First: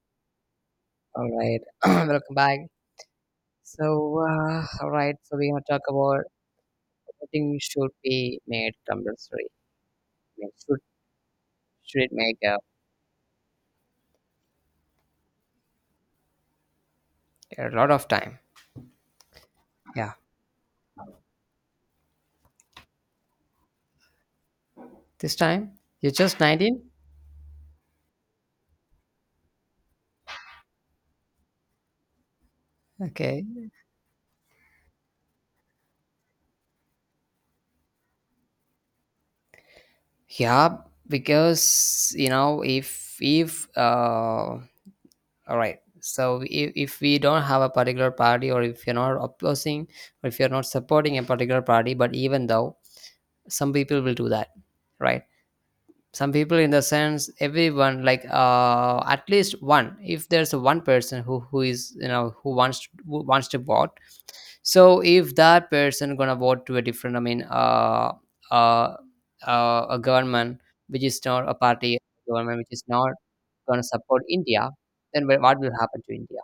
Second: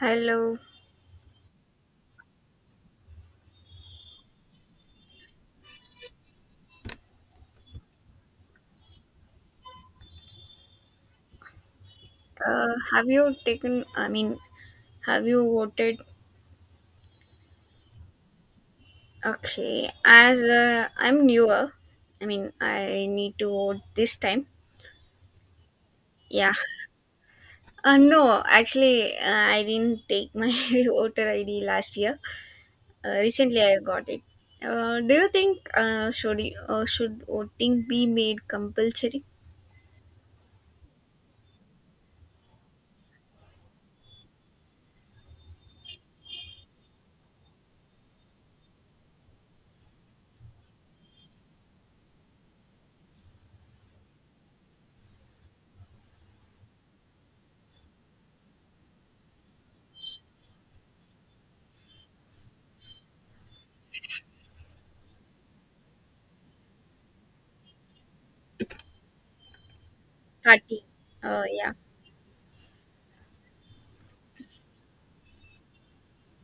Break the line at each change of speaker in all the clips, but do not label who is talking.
Hello.
All right, welcome back. So, all right, so we're gonna talk about voting should be made compulsory. I mean, should it make a,
Have you taken, I mean, have you voted?
a lot of time?
Okay.
Yeah,
As I'm newer, I mean, I need to vote this time.
this time you're just
Yeah.
19.
No, actually, I didn't take my voter ID last year.
Okay,
Recently, I got it. Do you think should, you, should voting be made compulsory?
yeah, because if all right. So, if we don't have a particular party or if you're not opposing or if you're not supporting a particular party, but even though some people will do that, right? Some people, in the sense everyone, like at least one, if there's one person who is, who wants to vote. So if that person gonna vote to a different, I mean, uh, a government
Party.
which is not a
Yeah.
party, government which is not gonna support India, then what will happen to India?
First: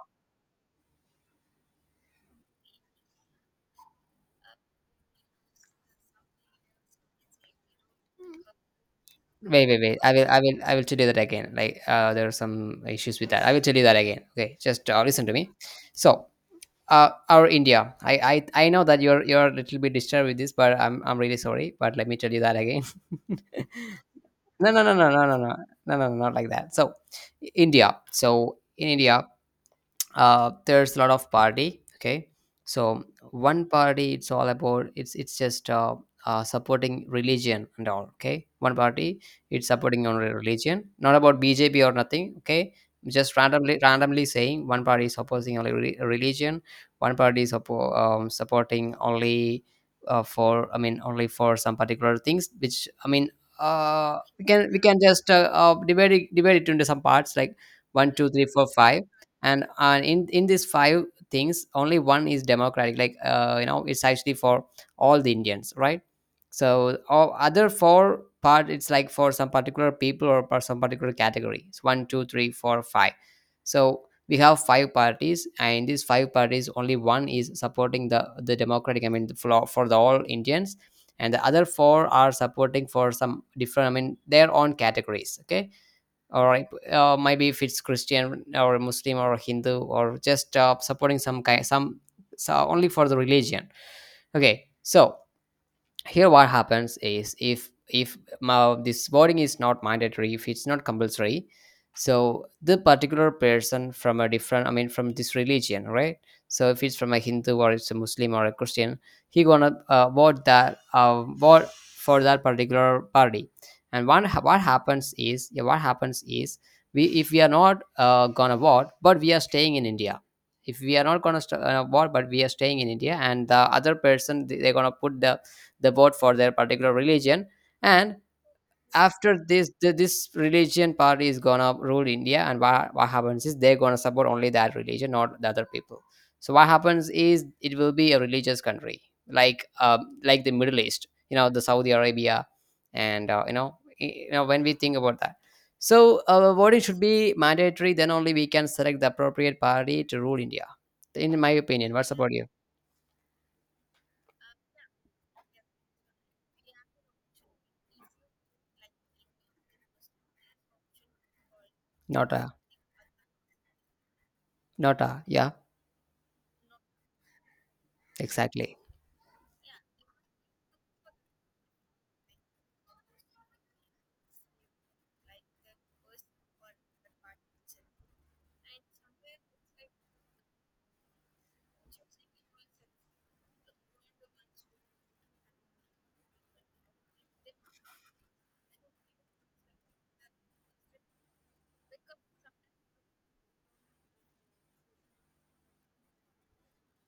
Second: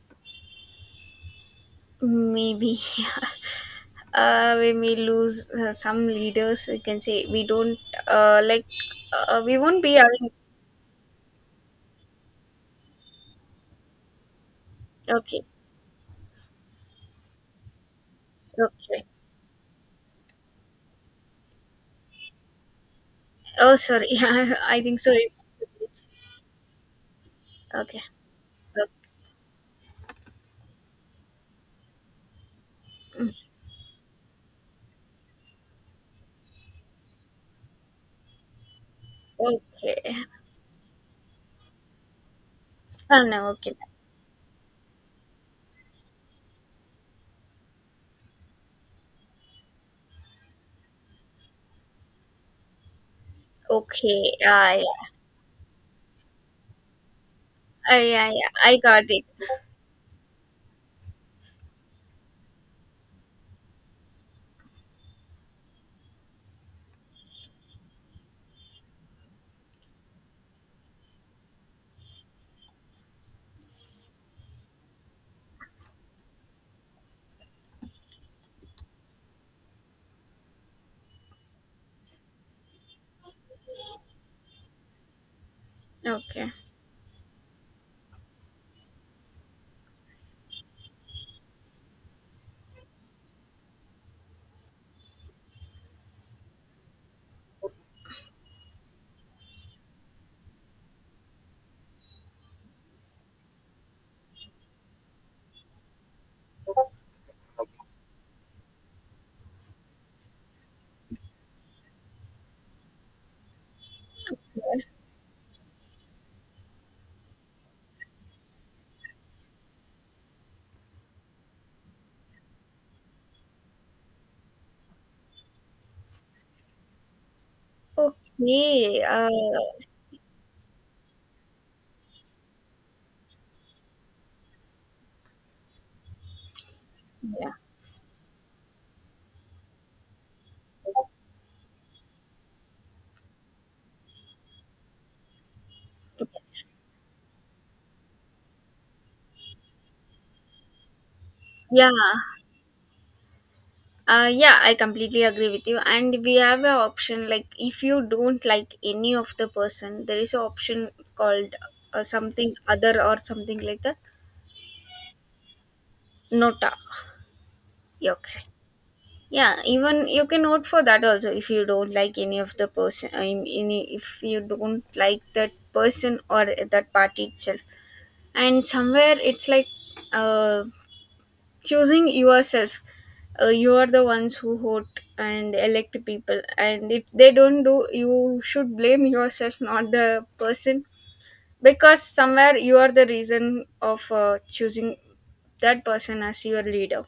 Maybe we may lose some leaders. We can say we don't like, we
Wait, wait,
won't be
wait, i will
having.
i will i will tell you that again, like, there are some issues with that. I will tell you that again. Okay, just listen to
Okay,
me. So, our India. I know that
okay.
you're a little bit disturbed with this, but I'm really sorry. But let me tell you that again.
Oh, sorry. Yeah,
No,
I
no, no,
think
no,
so.
no, no, no, no, no, no, not like that. So, India.
Okay.
So, in India, there's a lot of party. Okay, so
Okay.
one party, it's all about, it's just supporting religion and all. Okay, one party, it's supporting
Okay.
only religion, not about BJP or nothing. Okay,
Oh,
just
no. Okay.
randomly saying one party is opposing only religion. One party is supporting only, for, I mean, only for some particular things, which, I mean,
Okay.
we can
Ah,
we can
yeah.
just divide it into some parts, like
Ah,
one two
yeah.
three
Yeah.
four
I
five
got it.
And in these five things, only one is democratic, like, it's actually for all the Indians, right? So all other four part, it's like for some particular people or for some particular category. It's 1, 2, 3, 4, 5. So we have five parties, and in these five parties, only one is supporting the democratic, I mean, the, for the all Indians, and the other four are supporting for some different, I mean, their own categories. Okay,
Okay.
or maybe if it's Christian or Muslim or Hindu or just supporting some kind, some. So only for the religion. Okay, so here what happens is, if my, this voting is not mandatory, if it's not compulsory. So the particular person from a different, I mean, from this religion, right? So if it's from a Hindu, or it's a Muslim, or a Christian, he gonna vote for that particular party. And what happens is, yeah, what happens is, we if we are not gonna vote but we are staying in India. If we are not gonna vote but we are staying in India, and the other person they're gonna put the, they vote for their particular religion. And
Okay.
after this, this religion party is gonna rule India, and what happens is they're gonna support only that religion, not the other people. So what happens is
Yeah.
it will be a religious country, like the Middle East, the Saudi Arabia. And when we think about that. So
Yes.
voting should be mandatory, then only we can select the appropriate party to rule India, in my
Yeah.
opinion. What's about you?
Yeah, I completely agree with you. And we have an option like if you don't like any of the person, there is an option called
Not a,
something other or something like that.
not a, yeah,
Nota. Yeah, okay.
exactly.
Yeah, even you can note for that also if you don't like any of the person. I mean, if you don't like that person or that party itself, and somewhere it's like uh choosing yourself. You are the ones who vote and elect people, and if they don't do, you should blame yourself, not the person, because somewhere you are the reason of choosing that person as your leader.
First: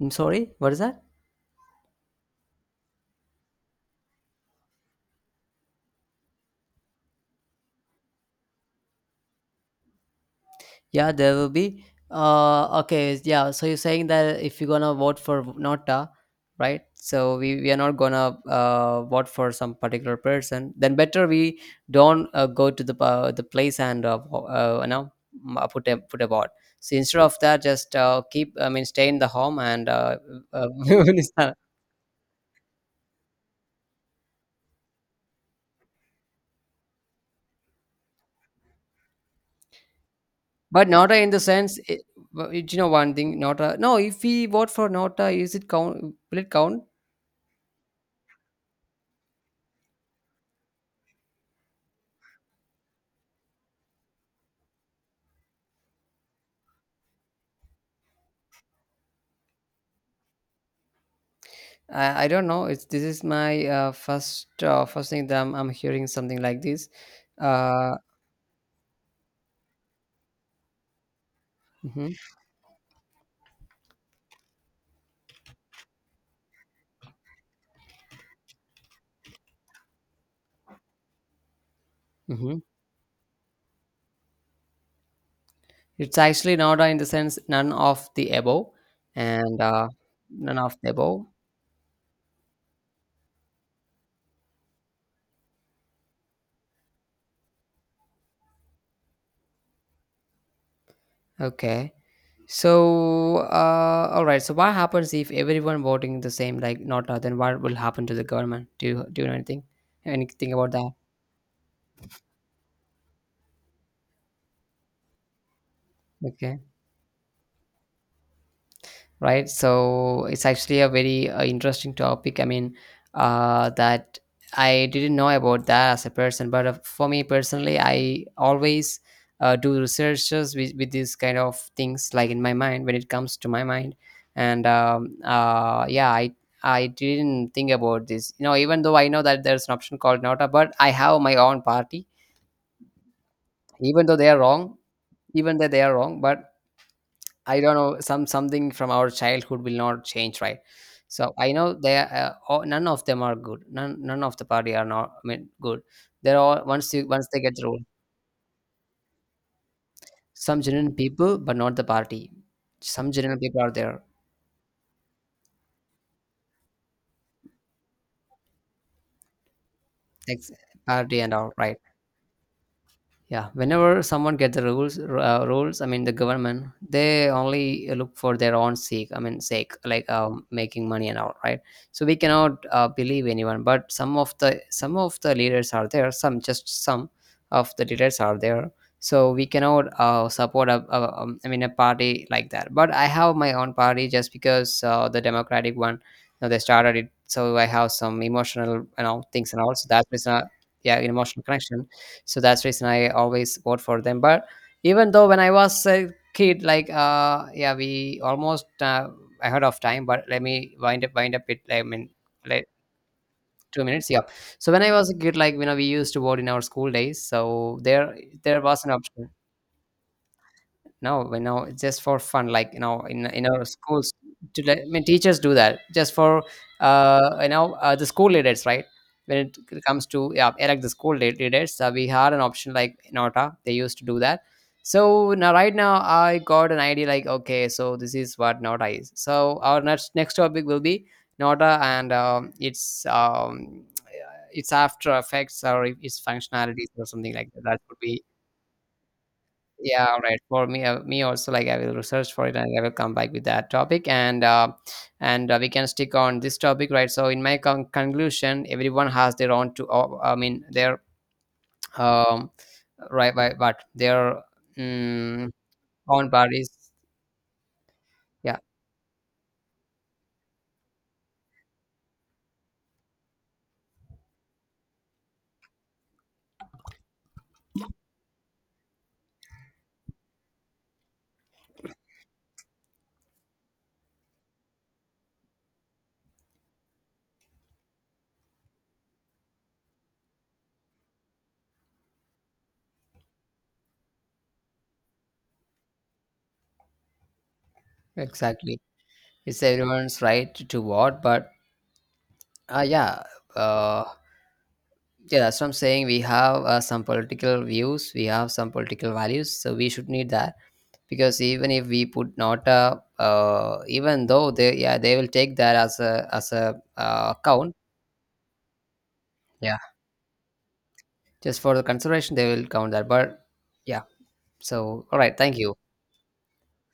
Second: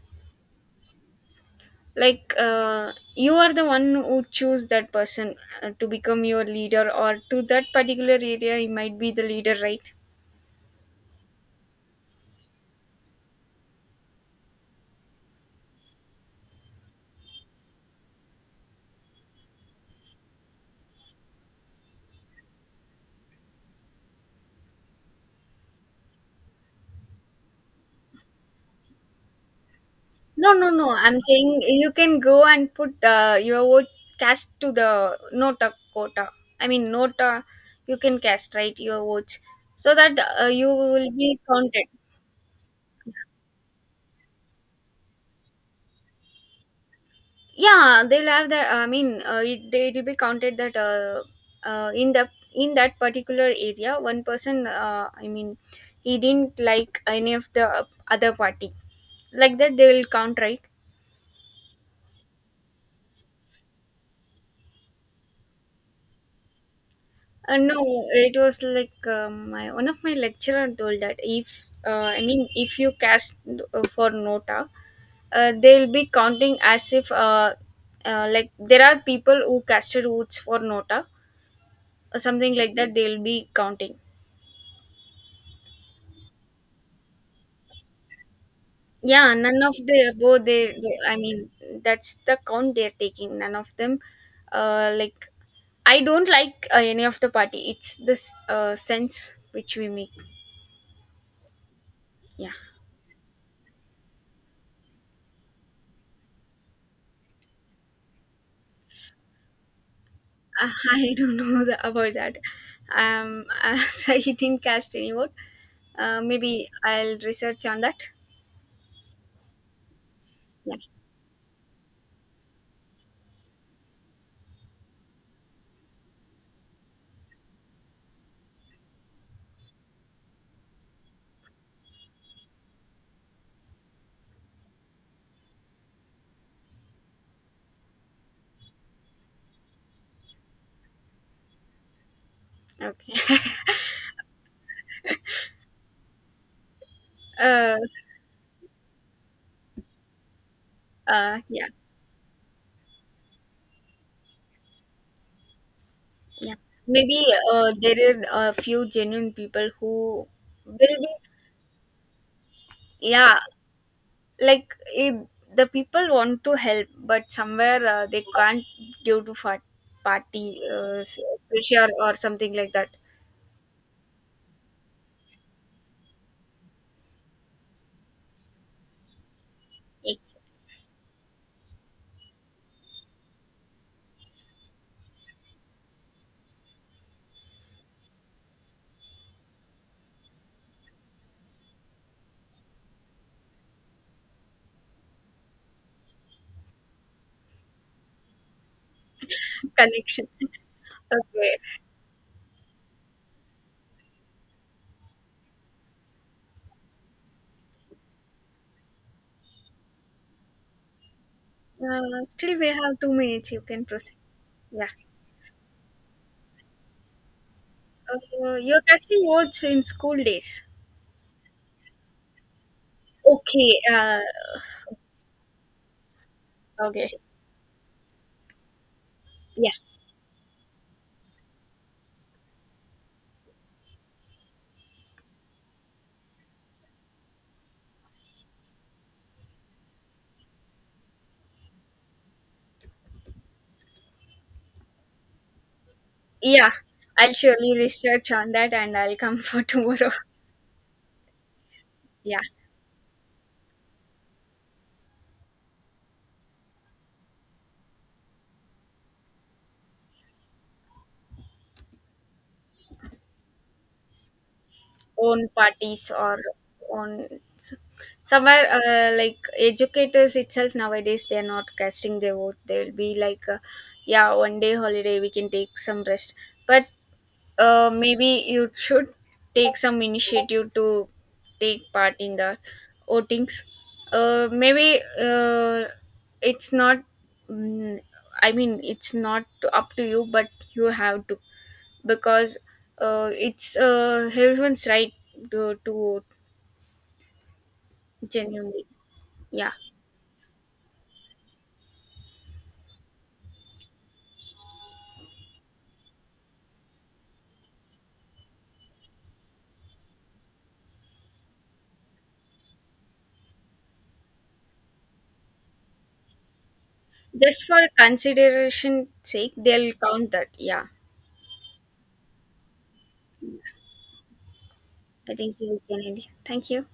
I'm sorry, what is that?
You are the one who choose that person to become your leader, or to that particular area he might be the leader, right?
Yeah, there will be. Okay, yeah. So you're saying that if you're gonna vote for Nota, right? So we are not gonna vote for some particular person. Then better we don't go to the place and put a vote. So instead of that, just keep, I mean, stay in the home and.
No,
Uh,
no, no. I'm saying you can go and put your vote, cast to the nota quota. I mean, nota, you can cast, right? Your votes, so that you
but
will
Nota, in
be
the sense,
counted.
you know one thing, Nota. No, if we vote for Nota, is it count? Will it count?
Yeah, they'll have that. I mean, it'll be counted that in the in that particular area, one person. I mean, he didn't like any of the other party. Like that, they will count, right?
I don't know. It's This is my first thing that I'm hearing something like this. Uh,
No, it was like my one of my lecturer told that if
mhm.
I mean if you cast for nota, they'll be counting as if like there are people who casted votes for nota or something
Mhm.
like that. They'll be counting.
It's actually not, in the sense, none of the above.
Yeah,
And
none of the above
none
they,
of the
they. I
above.
mean, that's the count they're taking. None of them, uh, like I don't like any of the party. It's this sense which we make.
Okay.
Yeah.
So all right. So what happens if everyone voting the same, like not, then what will happen to the government? Do you know anything about that?
I don't know the, about that. As I didn't cast any vote,
Okay.
maybe I'll research on that.
Right, so it's
Yeah.
actually a very interesting topic, I mean, that I didn't know about that as a person, but for me personally, I always do researches with these kind of things, like, in my mind, when it comes to my mind, and yeah, I didn't think about this, even though I know that there's an option called Nota, but I have my own party.
Okay.
Even though they are wrong, even though they are wrong, but I don't
Uh,
know, something from our childhood will not change, right? So I
yeah.
know, none of them are good. None of the party are not, I mean, good. They're
Yeah.
all,
Maybe
once they get ruled,
there are a few genuine people who
some
will
genuine
be.
people, but not the party. Some genuine
Yeah.
people are there,
Like it, the people want to help, but somewhere they can't due to fat,
like
party,
party and all, right?
pressure or something like that.
Yeah, whenever someone gets the rules, I mean, the government, they only look for their own sake, I mean, sake, like,
Ex-
making money and all, right? So we cannot believe anyone, but some of the leaders are there, some, just some of the leaders are there. So we cannot support a, I mean, a party like that, but I have my own party, just because the democratic one, you know, they started it, so I have some emotional, things, and also that is
Connection.
a, yeah, emotional
Okay.
connection. So that's reason I always vote for them. But even though, when I was a kid, like, yeah, we almost I heard of time, but let me wind up it, I mean,
Still,
like
we have 2 minutes. You
two
can
minutes
proceed.
Yeah, so when I
Yeah.
was a kid, like, we used to vote in our school days, so there there
Your
was an
question
option.
was in school days.
No, just for fun, like, in our
Okay.
schools, to let, I mean, teachers do that just for
Okay.
the school leaders, right? When it
Yeah.
comes to, yeah, elect the school leaders, we had an option like Nota. They used to do that. So now, right now, I got an idea, like, okay, so this is what Nota is. So our next topic will be Nota, and it's after effects or its
Yeah.
functionalities or
I'll
something like that,
surely
that would be.
research on that and I'll come for
Yeah,
tomorrow.
all right. For me, me also, like, I will research
Yeah.
for it and I will come back with that topic, and we can stick on this topic, right? So, in my conclusion, everyone has their own to. I mean, their um right, right, but their
Own
mm
parties
own
or
parties.
on,
Yeah,
somewhere like educators itself nowadays they're not casting their vote. They'll be like, yeah, one day holiday we can take some rest. But maybe you should take some initiative to take part in the votings. Maybe it's not. mm, I mean, it's not to- up to you, but you have to, because it's everyone's right to vote
exactly.
genuinely.
It's
Yeah,
everyone's right to vote, but yeah, uh, yeah. That's what I'm saying. We have some political views, we have some political values, so we should need that. Because even if we put Nota, even though they, yeah, they will take that as a
just
count.
for consideration sake,
Yeah,
they'll count that. Yeah,
just for the consideration they will count that. But yeah, so all
I
right.
think
Thank
so.
you.
We can end here. Thank you.